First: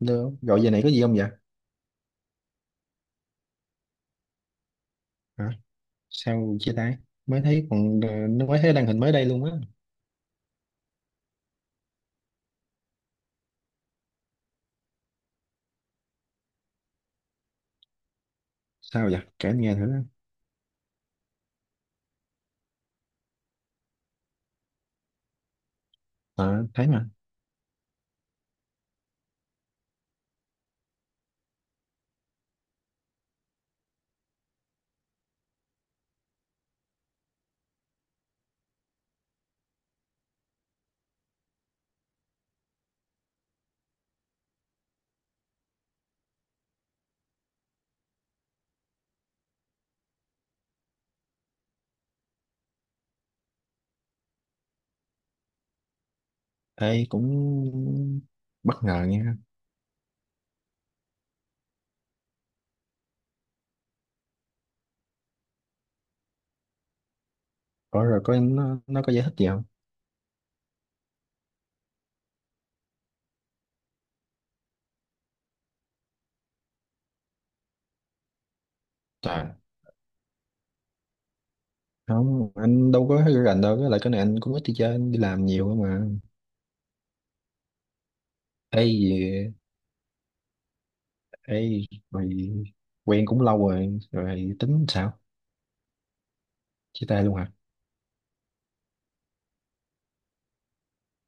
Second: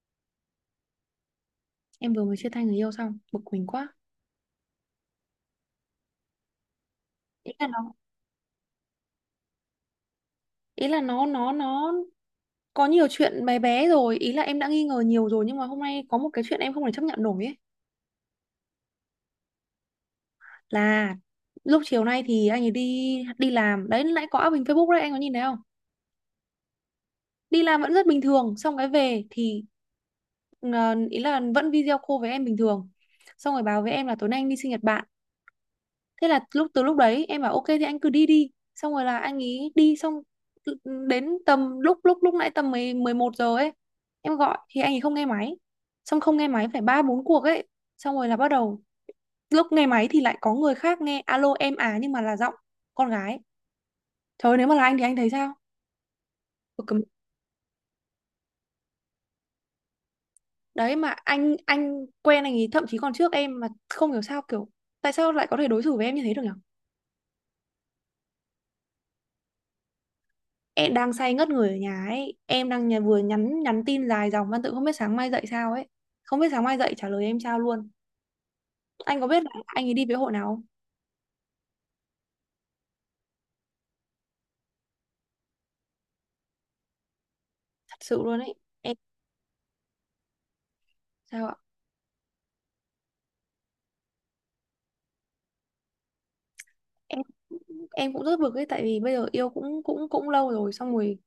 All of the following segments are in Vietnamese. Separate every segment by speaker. Speaker 1: Được. Gọi giờ này có gì không vậy?
Speaker 2: Em vừa mới chia tay người yêu xong, bực mình quá.
Speaker 1: Hả? Sao chia tay? Mới
Speaker 2: ý
Speaker 1: thấy
Speaker 2: là nó
Speaker 1: còn nó mới thấy đăng hình mới đây luôn á.
Speaker 2: ý là nó nó nó có nhiều chuyện bé bé rồi, ý là em đã nghi ngờ nhiều rồi, nhưng mà hôm nay có một cái chuyện em không thể chấp nhận nổi ấy.
Speaker 1: Sao vậy? Kể anh nghe thử.
Speaker 2: Là lúc chiều nay thì anh ấy đi đi làm đấy, nãy có up hình Facebook đấy, anh có nhìn thấy không?
Speaker 1: Ờ, thấy mà.
Speaker 2: Đi làm vẫn rất bình thường, xong cái về thì ý là vẫn video call với em bình thường, xong rồi báo với em là tối nay anh đi sinh nhật bạn. Thế là lúc, từ lúc đấy em bảo ok thì anh cứ đi đi, xong rồi là anh ý đi. Xong đến tầm lúc lúc lúc nãy tầm 11 giờ ấy, em gọi thì anh ấy không nghe máy. Xong không nghe máy phải ba bốn cuộc ấy, xong rồi là bắt đầu lúc nghe máy thì lại có người khác nghe, alo em à, nhưng mà là giọng con gái. Trời ơi, nếu mà là anh thì anh thấy sao? Tôi cầm-
Speaker 1: Ê, cũng bất ngờ nha.
Speaker 2: Đấy, mà anh quen anh ấy thậm chí còn trước em, mà không hiểu sao kiểu tại sao lại có thể đối xử với em như thế được nhỉ?
Speaker 1: Có rồi có nó có giải thích gì không?
Speaker 2: Em đang say ngất người ở nhà ấy, em đang nhà vừa nhắn nhắn tin dài dòng văn tự, không biết sáng mai dậy sao ấy, không biết sáng mai dậy trả lời em sao luôn. Anh có biết là
Speaker 1: Trời,
Speaker 2: anh ấy đi với hội nào không?
Speaker 1: không, anh đâu có thấy rành đâu. Với lại cái này anh cũng ít đi chơi, anh đi làm nhiều cơ mà.
Speaker 2: Thật sự luôn ấy.
Speaker 1: Ê,
Speaker 2: Em
Speaker 1: gì-
Speaker 2: sao ạ?
Speaker 1: ê, Rồi quen cũng lâu rồi, rồi tính sao? Chia
Speaker 2: em
Speaker 1: tay luôn hả?
Speaker 2: em cũng rất bực ấy, tại vì bây giờ yêu cũng cũng cũng lâu rồi, xong rồi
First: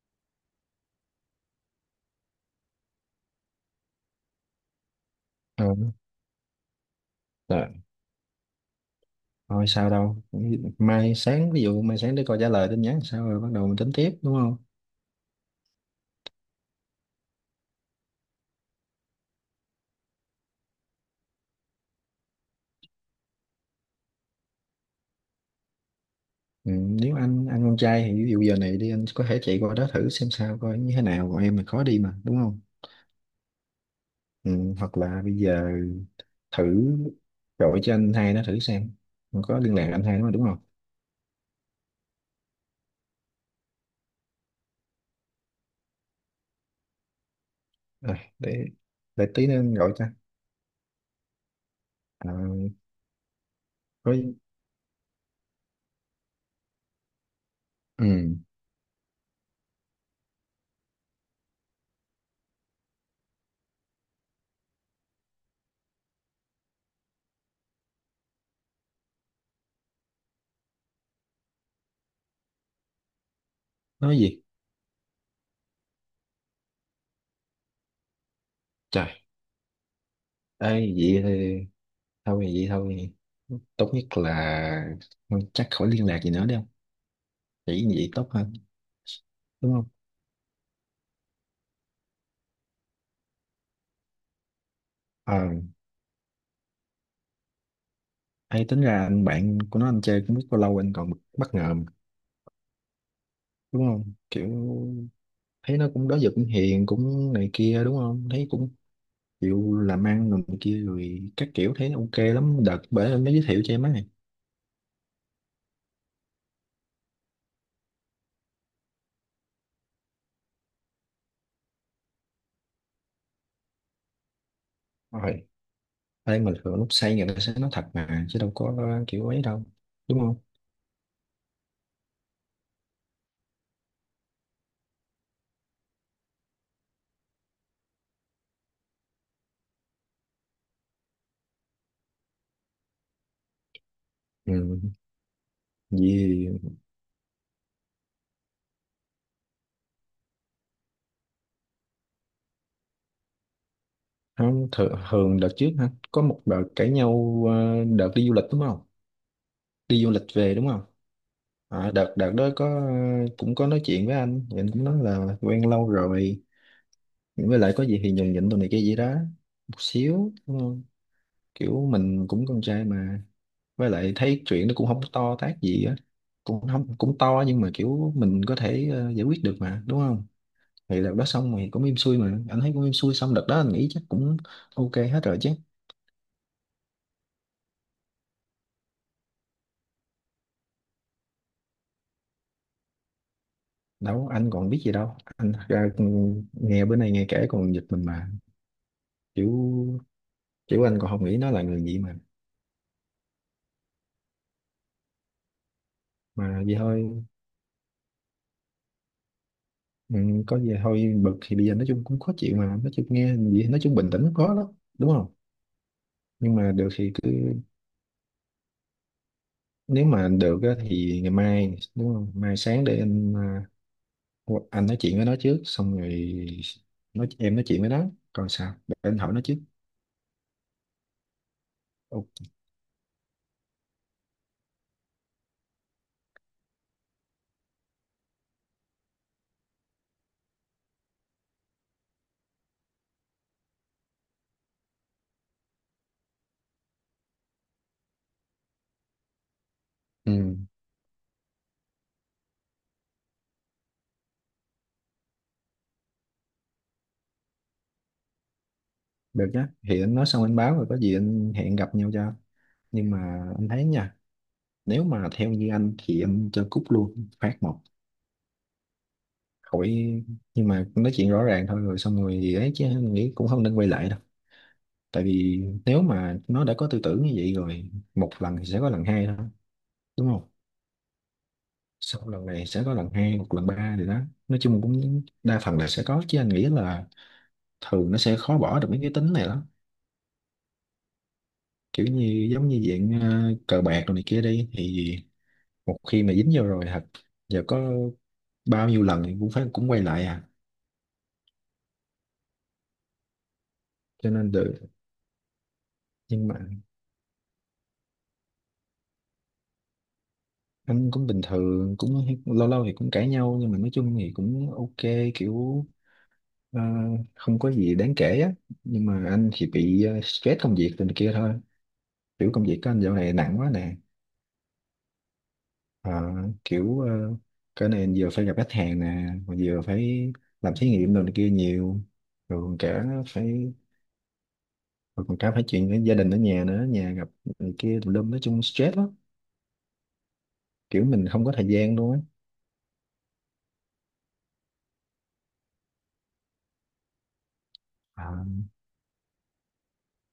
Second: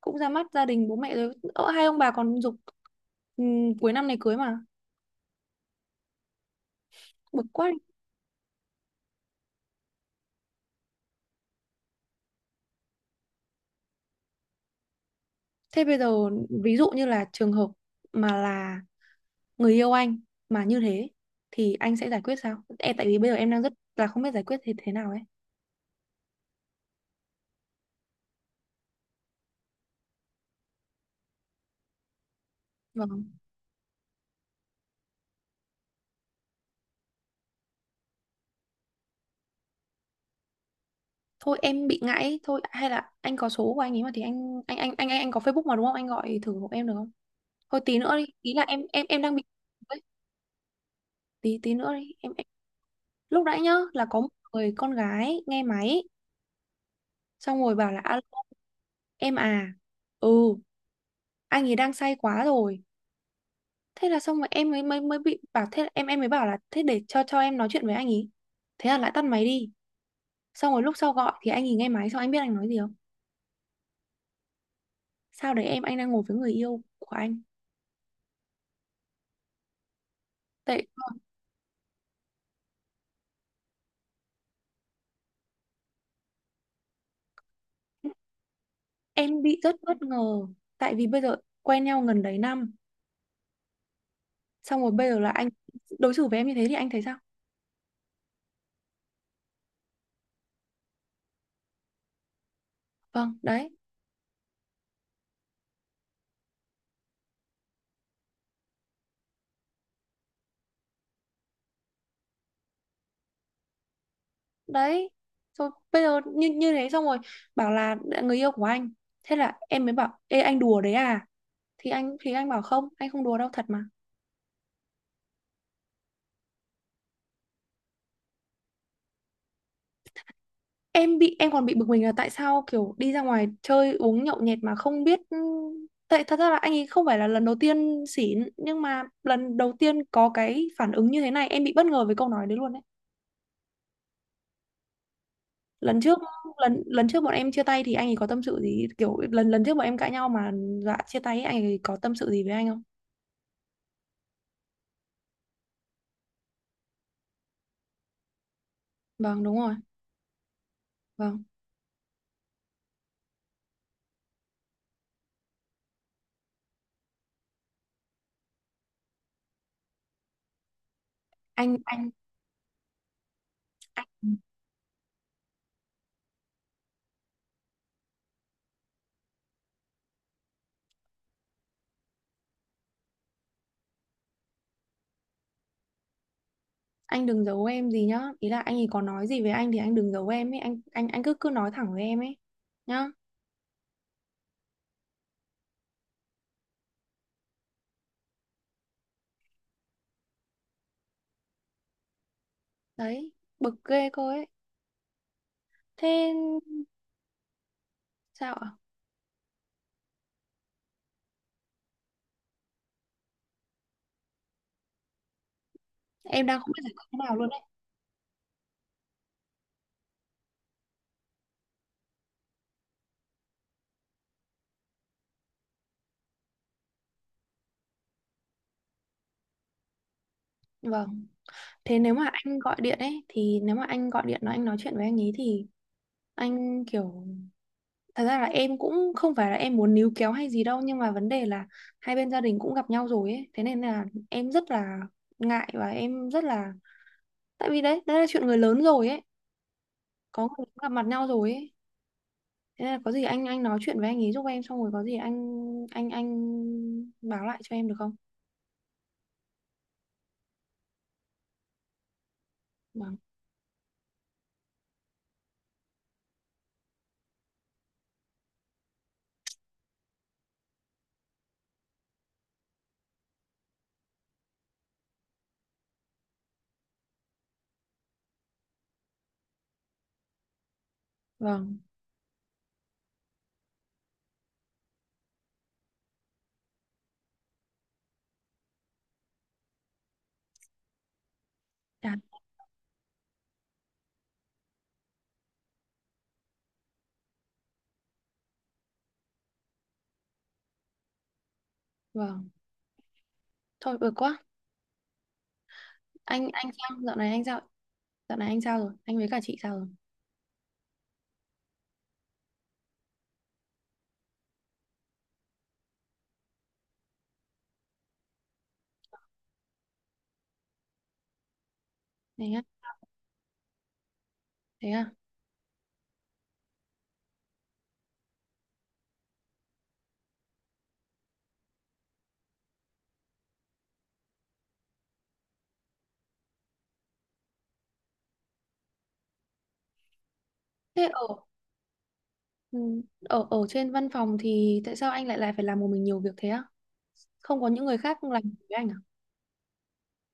Speaker 2: cũng ra mắt gia đình bố mẹ rồi. Ờ, hai ông bà còn giục cuối năm này cưới mà.
Speaker 1: Ừ.
Speaker 2: Bực
Speaker 1: Rồi,
Speaker 2: quá.
Speaker 1: thôi sao đâu. Ví dụ mai sáng để coi trả lời tin nhắn sao, rồi bắt đầu mình tính tiếp, đúng không?
Speaker 2: Thế bây giờ ví dụ như là trường hợp mà là người yêu anh mà như thế thì anh sẽ giải quyết sao? Em tại vì bây giờ em đang rất là không biết giải quyết thế thế nào ấy.
Speaker 1: Ừ, nếu anh con trai thì ví dụ giờ này đi, anh có thể chạy qua đó thử xem sao, coi như thế nào, còn em mình khó đi mà, đúng không?
Speaker 2: Vâng.
Speaker 1: Ừ, Hoặc là bây giờ thử gọi cho anh hai nó thử xem. Không có liên lạc anh hai nó mà, đúng không?
Speaker 2: Thôi em bị ngại ấy. Thôi hay là anh có số của anh ấy mà thì anh có Facebook mà đúng không? Anh gọi thử hộ em được không? Thôi tí
Speaker 1: à,
Speaker 2: nữa đi, ý là
Speaker 1: để
Speaker 2: em
Speaker 1: để
Speaker 2: đang bị
Speaker 1: tí nữa anh gọi
Speaker 2: ấy.
Speaker 1: cho.
Speaker 2: Tí tí nữa đi.
Speaker 1: À,
Speaker 2: Em, lúc nãy nhá là
Speaker 1: có.
Speaker 2: có một người con gái nghe máy, xong rồi bảo là alo
Speaker 1: Ừ,
Speaker 2: em à. Ừ, anh ấy đang say quá rồi. Thế là xong rồi em mới mới mới bị bảo thế, là em mới bảo là thế để cho em nói chuyện với anh ý. Thế là lại tắt máy đi. Xong rồi lúc sau gọi thì anh ý nghe máy, xong anh biết anh nói gì không?
Speaker 1: nói gì?
Speaker 2: Sao đấy em, anh đang ngồi với người yêu của anh.
Speaker 1: Trời
Speaker 2: Tại
Speaker 1: ơi, vậy thì thôi vậy thôi, tốt nhất là chắc khỏi liên lạc gì nữa đi, không chỉ vậy tốt hơn,
Speaker 2: em bị
Speaker 1: đúng
Speaker 2: rất
Speaker 1: không?
Speaker 2: bất ngờ, tại vì bây giờ quen nhau gần đấy năm, xong rồi bây giờ là
Speaker 1: Ờ.
Speaker 2: anh đối xử với em như thế thì anh thấy sao?
Speaker 1: Hay tính ra anh bạn của nó anh chơi cũng biết bao lâu, anh còn bất ngờ mà,
Speaker 2: Vâng đấy.
Speaker 1: đúng không? Kiểu thấy nó cũng đó giờ cũng hiền cũng này kia, đúng không? Thấy cũng chịu làm ăn rồi này kia rồi các kiểu, thấy nó ok lắm. Đợt bởi anh mới giới thiệu cho em ấy.
Speaker 2: Đấy rồi bây giờ như như thế, xong rồi bảo là người yêu của anh, thế là em mới bảo ê anh đùa đấy à, thì anh bảo không anh không đùa đâu thật mà.
Speaker 1: Rồi. Đây mà thường lúc say người ta sẽ nói thật mà, chứ đâu có kiểu ấy đâu. Đúng không?
Speaker 2: Em bị em còn bị bực mình là tại sao kiểu đi ra ngoài chơi uống nhậu nhẹt mà không biết. Ừ, tại thật ra là anh ấy không phải là lần đầu tiên xỉn, nhưng mà lần đầu tiên có cái phản ứng như thế này, em bị bất ngờ với câu nói đấy luôn đấy.
Speaker 1: Ừ.
Speaker 2: Lần trước,
Speaker 1: Vì
Speaker 2: lần lần trước bọn em chia tay thì anh ấy có tâm sự gì, kiểu lần lần trước bọn em cãi nhau mà dọa chia tay ấy, anh ấy có tâm sự gì với anh không?
Speaker 1: Không, thường đợt trước hả? Có một đợt cãi nhau, đợt đi du lịch đúng không?
Speaker 2: Vâng đúng rồi.
Speaker 1: Đi du lịch về đúng không?
Speaker 2: Vâng.
Speaker 1: Đợt đợt đó có, cũng có nói chuyện với anh, thì anh cũng nói là quen lâu rồi, với lại có gì thì nhường nhịn tụi này kia gì đó một xíu, đúng không?
Speaker 2: anh
Speaker 1: Kiểu mình cũng con trai mà, với lại
Speaker 2: anh
Speaker 1: thấy chuyện nó cũng không to tát gì á, cũng không cũng to, nhưng mà kiểu mình có thể giải quyết được mà, đúng không? Thì đợt đó xong thì cũng im xuôi mà, anh thấy cũng im xuôi, xong đợt đó anh nghĩ chắc cũng ok hết rồi chứ.
Speaker 2: anh đừng giấu em gì nhá, ý là anh ấy có nói gì với anh thì anh đừng giấu em ấy, anh cứ cứ nói thẳng với em ấy nhá.
Speaker 1: Đâu anh còn biết gì đâu, anh ra nghe bữa nay nghe kể còn giật mình mà. Kiểu kiểu anh còn không nghĩ nó là người gì mà.
Speaker 2: Đấy, bực ghê cô ấy. Thế
Speaker 1: Mà vậy thôi.
Speaker 2: sao ạ?
Speaker 1: ừ, có gì thôi, bực thì bây giờ nói chung cũng khó chịu mà, nói chung nghe gì nói chung bình tĩnh cũng khó lắm, đúng không?
Speaker 2: Em
Speaker 1: Nhưng
Speaker 2: đang không
Speaker 1: mà
Speaker 2: biết
Speaker 1: được
Speaker 2: giải quyết
Speaker 1: thì
Speaker 2: thế
Speaker 1: cứ,
Speaker 2: nào luôn đấy.
Speaker 1: nếu mà được á, thì ngày mai đúng không, mai sáng để anh, anh nói chuyện với nó trước, xong rồi nói em nói chuyện với nó, còn sao để anh hỏi nó trước.
Speaker 2: Vâng. Thế nếu
Speaker 1: Ok.
Speaker 2: mà anh gọi điện ấy, thì nếu mà anh gọi điện nói anh nói chuyện với anh ấy thì anh kiểu, thật ra là em cũng không phải là em muốn níu kéo hay gì đâu, nhưng mà vấn đề là hai bên gia đình cũng gặp nhau rồi ấy, thế nên là em rất là ngại, và em rất là, tại vì đấy đấy là chuyện người lớn rồi ấy, có người
Speaker 1: Ừ,
Speaker 2: cũng gặp mặt nhau rồi ấy. Thế nên là có gì anh nói chuyện với anh ấy giúp em, xong rồi có gì anh báo lại cho em được không?
Speaker 1: được nhá, thì anh nói xong anh báo, rồi có gì anh hẹn gặp nhau cho. Nhưng
Speaker 2: Vâng.
Speaker 1: mà anh thấy nha, nếu mà theo như anh thì anh cho cúp luôn phát một, khỏi. Nhưng mà nói chuyện rõ ràng thôi, rồi xong rồi gì ấy, chứ mình nghĩ cũng không nên quay lại đâu. Tại vì nếu mà nó đã có tư tưởng như vậy rồi một lần thì sẽ có lần hai thôi, đúng không?
Speaker 2: Vâng,
Speaker 1: Sau lần này sẽ có lần hai, một lần ba thì đó, nói chung cũng đa phần là sẽ có, chứ anh nghĩ là thường nó sẽ khó bỏ được mấy cái tính này lắm. Kiểu
Speaker 2: chán,
Speaker 1: như giống như dạng cờ bạc rồi này kia đi, thì một khi mà dính vô rồi thật, giờ có bao nhiêu lần thì cũng phải cũng quay lại à.
Speaker 2: vâng. Thôi bực
Speaker 1: Cho
Speaker 2: quá.
Speaker 1: nên được. Nhưng
Speaker 2: Anh
Speaker 1: mà
Speaker 2: anh sao? Dạo này anh sao? Dạo này anh sao rồi? Anh với cả chị sao rồi?
Speaker 1: anh cũng bình thường, cũng lâu lâu thì cũng cãi nhau, nhưng mà nói chung thì cũng ok, kiểu ờ, không có gì đáng kể á. Nhưng mà anh thì bị stress công việc từ kia thôi, kiểu
Speaker 2: Thế á,
Speaker 1: công việc của anh dạo này nặng quá nè.
Speaker 2: thế à?
Speaker 1: Ờ, kiểu cái này vừa phải gặp khách hàng nè, mà vừa phải làm thí nghiệm đồ này kia nhiều, rồi còn cả phải, rồi còn cả phải chuyện với gia đình ở nhà nữa, nhà gặp này kia tùm lum, nói chung stress lắm, kiểu
Speaker 2: Thế ở,
Speaker 1: mình không có thời gian luôn
Speaker 2: ừ, ở ở trên văn phòng thì tại sao anh lại lại phải làm một mình nhiều việc thế á? Không có những người khác làm cùng
Speaker 1: á.
Speaker 2: với anh à?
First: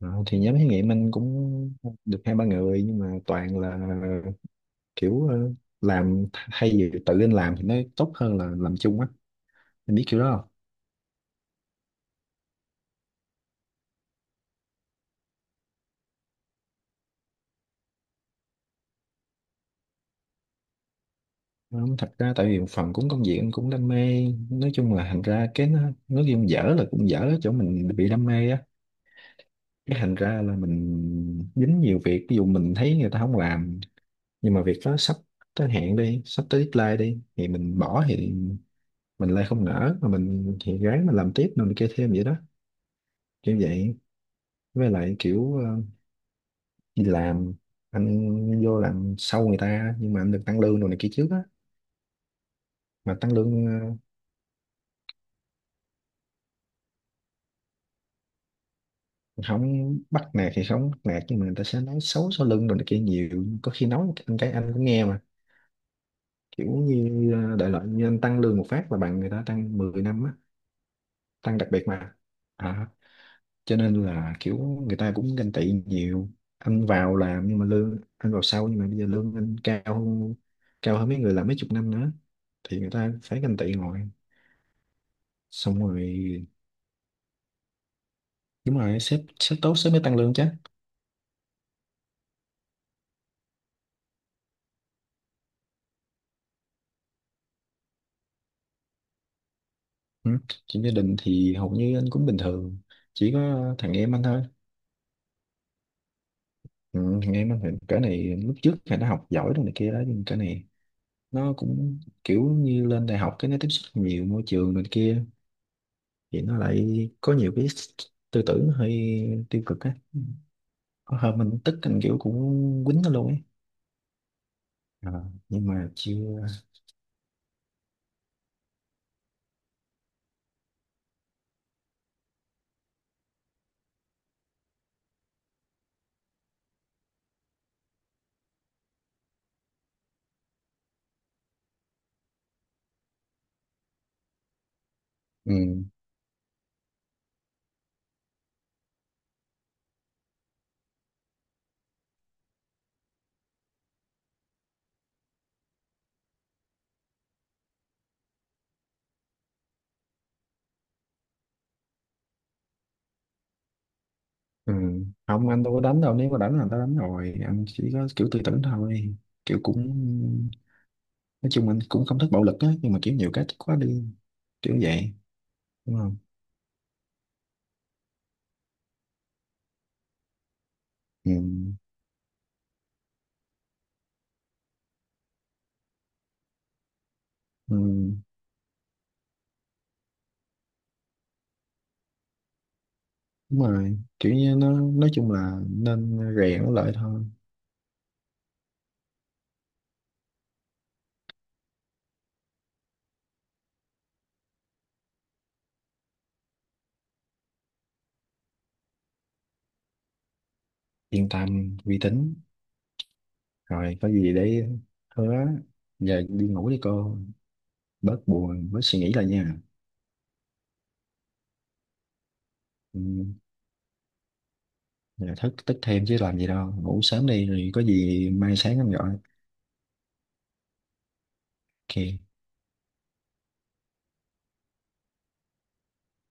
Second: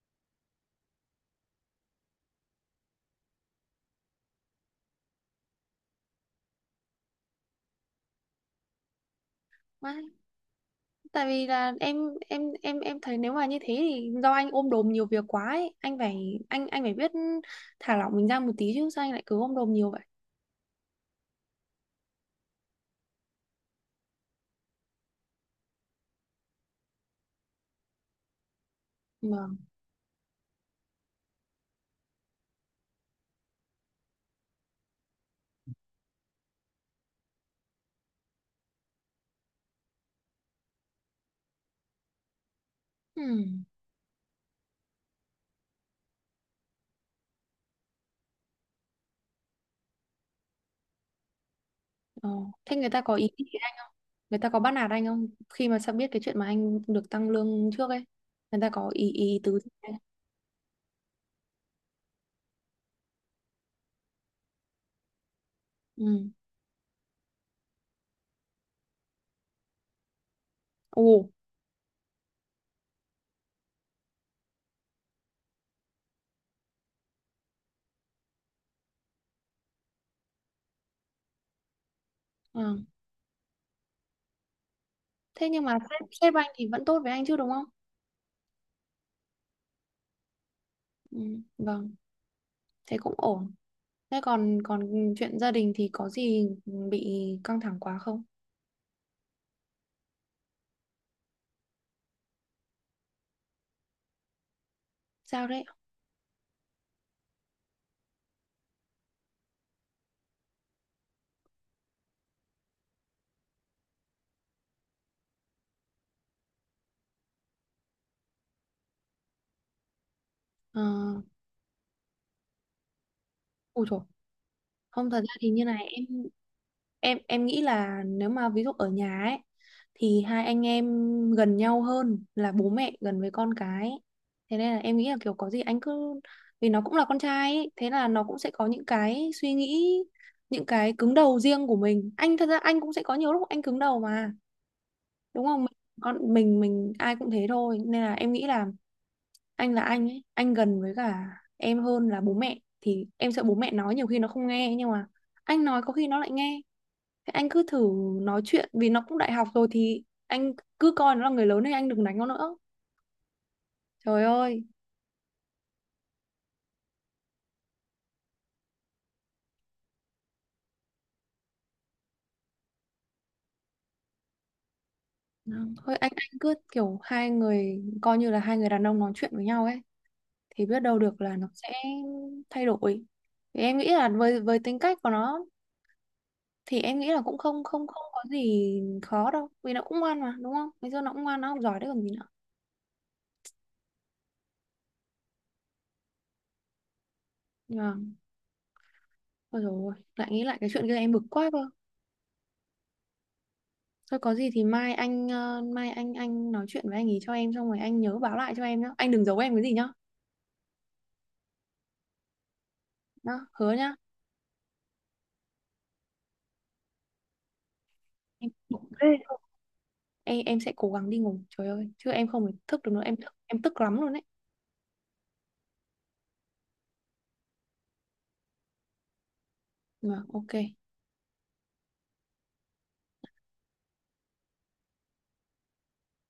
Speaker 1: Ờ, thì nhóm thí nghiệm anh cũng được hai ba người, nhưng mà toàn là kiểu làm thay vì tự anh làm thì nó tốt hơn là làm chung á, anh biết
Speaker 2: Vãi.
Speaker 1: kiểu đó không.
Speaker 2: Tại vì là em em thấy nếu mà như thế thì do anh ôm đồm nhiều việc quá ấy, anh phải anh phải biết thả lỏng mình ra một tí chứ sao anh lại cứ ôm đồm nhiều vậy?
Speaker 1: Ờ, thật ra tại vì một phần cũng công việc anh cũng đam mê, nói chung là thành ra cái nó, nói chung dở là cũng dở ở chỗ mình bị đam mê á.
Speaker 2: Vâng.
Speaker 1: Cái thành ra là mình dính nhiều việc, ví dụ mình thấy người ta không làm, nhưng mà việc đó sắp tới hạn đi, sắp tới deadline đi thì mình bỏ thì mình lại không nỡ, mà mình thì ráng mà làm tiếp, rồi mình kia thêm vậy đó,
Speaker 2: Ừ.
Speaker 1: kiểu vậy. Với lại kiểu đi làm, anh vô làm sau người ta nhưng mà anh được tăng lương rồi này kia trước á,
Speaker 2: Ờ. Thế người ta có
Speaker 1: mà
Speaker 2: ý
Speaker 1: tăng
Speaker 2: gì?
Speaker 1: lương.
Speaker 2: Người ta có bắt nạt anh không, khi mà sao biết cái chuyện mà anh được tăng lương trước ấy, người ta có ý ý
Speaker 1: Ờ,
Speaker 2: tứ gì không?
Speaker 1: Không bắt nạt thì không bắt nạt, nhưng mà người ta sẽ nói xấu sau lưng rồi này kia nhiều, có khi nói anh cái anh cũng nghe mà.
Speaker 2: Ừ.
Speaker 1: Kiểu như đại loại như anh tăng lương một phát là bằng người ta tăng 10 năm á,
Speaker 2: Ồ.
Speaker 1: tăng đặc biệt mà. à, cho nên là kiểu người ta cũng ganh tị nhiều, anh vào làm nhưng mà lương anh vào sau, nhưng mà bây giờ lương anh cao hơn mấy người làm mấy chục năm nữa,
Speaker 2: À.
Speaker 1: thì người ta phải ganh tị ngồi.
Speaker 2: Thế nhưng mà
Speaker 1: Xong rồi
Speaker 2: sếp sếp anh thì vẫn tốt với anh chứ đúng không?
Speaker 1: đúng rồi, sếp sếp tốt sếp mới tăng lương chứ.
Speaker 2: Ừ. Vâng, thế cũng ổn. Thế còn còn chuyện gia đình thì có gì bị căng thẳng quá không?
Speaker 1: Ừ. Chuyện gia đình thì hầu như anh cũng bình thường, chỉ có thằng em anh thôi.
Speaker 2: Sao đấy?
Speaker 1: Ừ, thằng em anh thì cái này lúc trước thì nó học giỏi rồi này kia đó, nhưng cái này nó cũng kiểu như lên đại học cái nó tiếp xúc nhiều môi trường này kia, thì nó lại có nhiều cái tư tưởng hơi tiêu cực á,
Speaker 2: Ờ.
Speaker 1: có hôm mình tức anh kiểu cũng quýnh nó luôn ấy.
Speaker 2: Ôi trời. Không, thật
Speaker 1: Ờ,
Speaker 2: ra thì như
Speaker 1: nhưng
Speaker 2: này
Speaker 1: mà
Speaker 2: em
Speaker 1: chưa.
Speaker 2: em em nghĩ là nếu mà ví dụ ở nhà ấy thì hai anh em gần nhau hơn là bố mẹ gần với con cái. Thế nên là em nghĩ là kiểu có gì anh cứ, vì nó cũng là con trai ấy, thế là nó cũng sẽ có những cái suy nghĩ, những cái cứng đầu riêng của mình. Anh thật ra anh cũng sẽ có nhiều lúc anh cứng đầu mà đúng không? Mình
Speaker 1: Ừ.
Speaker 2: con mình, ai cũng thế thôi, nên là em nghĩ là anh ấy, anh gần với cả em hơn là bố mẹ, thì em sợ bố mẹ nói nhiều khi nó không nghe, nhưng mà anh nói có khi nó lại nghe. Thế anh cứ thử nói chuyện, vì nó cũng đại học rồi, thì anh cứ coi nó là người lớn, thì anh đừng đánh nó nữa. Trời ơi.
Speaker 1: Ừ. Không anh đâu có đánh đâu, nếu mà đánh là tao đánh rồi, anh chỉ có kiểu tư tưởng thôi, kiểu cũng nói chung anh cũng không thích bạo lực á, nhưng mà kiểu nhiều cái thích quá đi, kiểu vậy, đúng
Speaker 2: Thôi anh
Speaker 1: không?
Speaker 2: anh cứ kiểu hai người coi như là hai người đàn ông nói chuyện với nhau ấy, thì biết đâu được
Speaker 1: Ừ.
Speaker 2: là nó sẽ thay đổi. Thì em nghĩ là với tính cách của nó, thì em nghĩ là cũng không
Speaker 1: Ừ.
Speaker 2: không không có gì khó đâu, vì nó cũng ngoan mà đúng không? Bây giờ nó cũng ngoan, nó học giỏi đấy còn gì nữa.
Speaker 1: Đúng rồi, kiểu như nó nói chung là nên rèn nó lại thôi.
Speaker 2: Nhưng mà ôi dồi ôi, lại nghĩ lại cái chuyện kia em bực quá cơ. Thôi có gì thì mai anh, mai anh nói chuyện với anh ý cho em, xong rồi anh nhớ báo lại cho em nhá. Anh đừng giấu em cái gì nhá.
Speaker 1: Yên tâm, uy tín.
Speaker 2: Đó, hứa nhá.
Speaker 1: Rồi có gì để, hứa. Giờ đi ngủ đi cô, bớt
Speaker 2: Em
Speaker 1: buồn bớt suy nghĩ lại nha.
Speaker 2: em sẽ cố gắng đi ngủ. Trời ơi, chứ em không phải thức được
Speaker 1: Ừ.
Speaker 2: nữa, em thức em tức lắm luôn đấy.
Speaker 1: Giờ thức tức thêm chứ làm gì đâu, ngủ sớm đi, rồi có gì mai sáng anh gọi.
Speaker 2: Mà ok.
Speaker 1: Ok.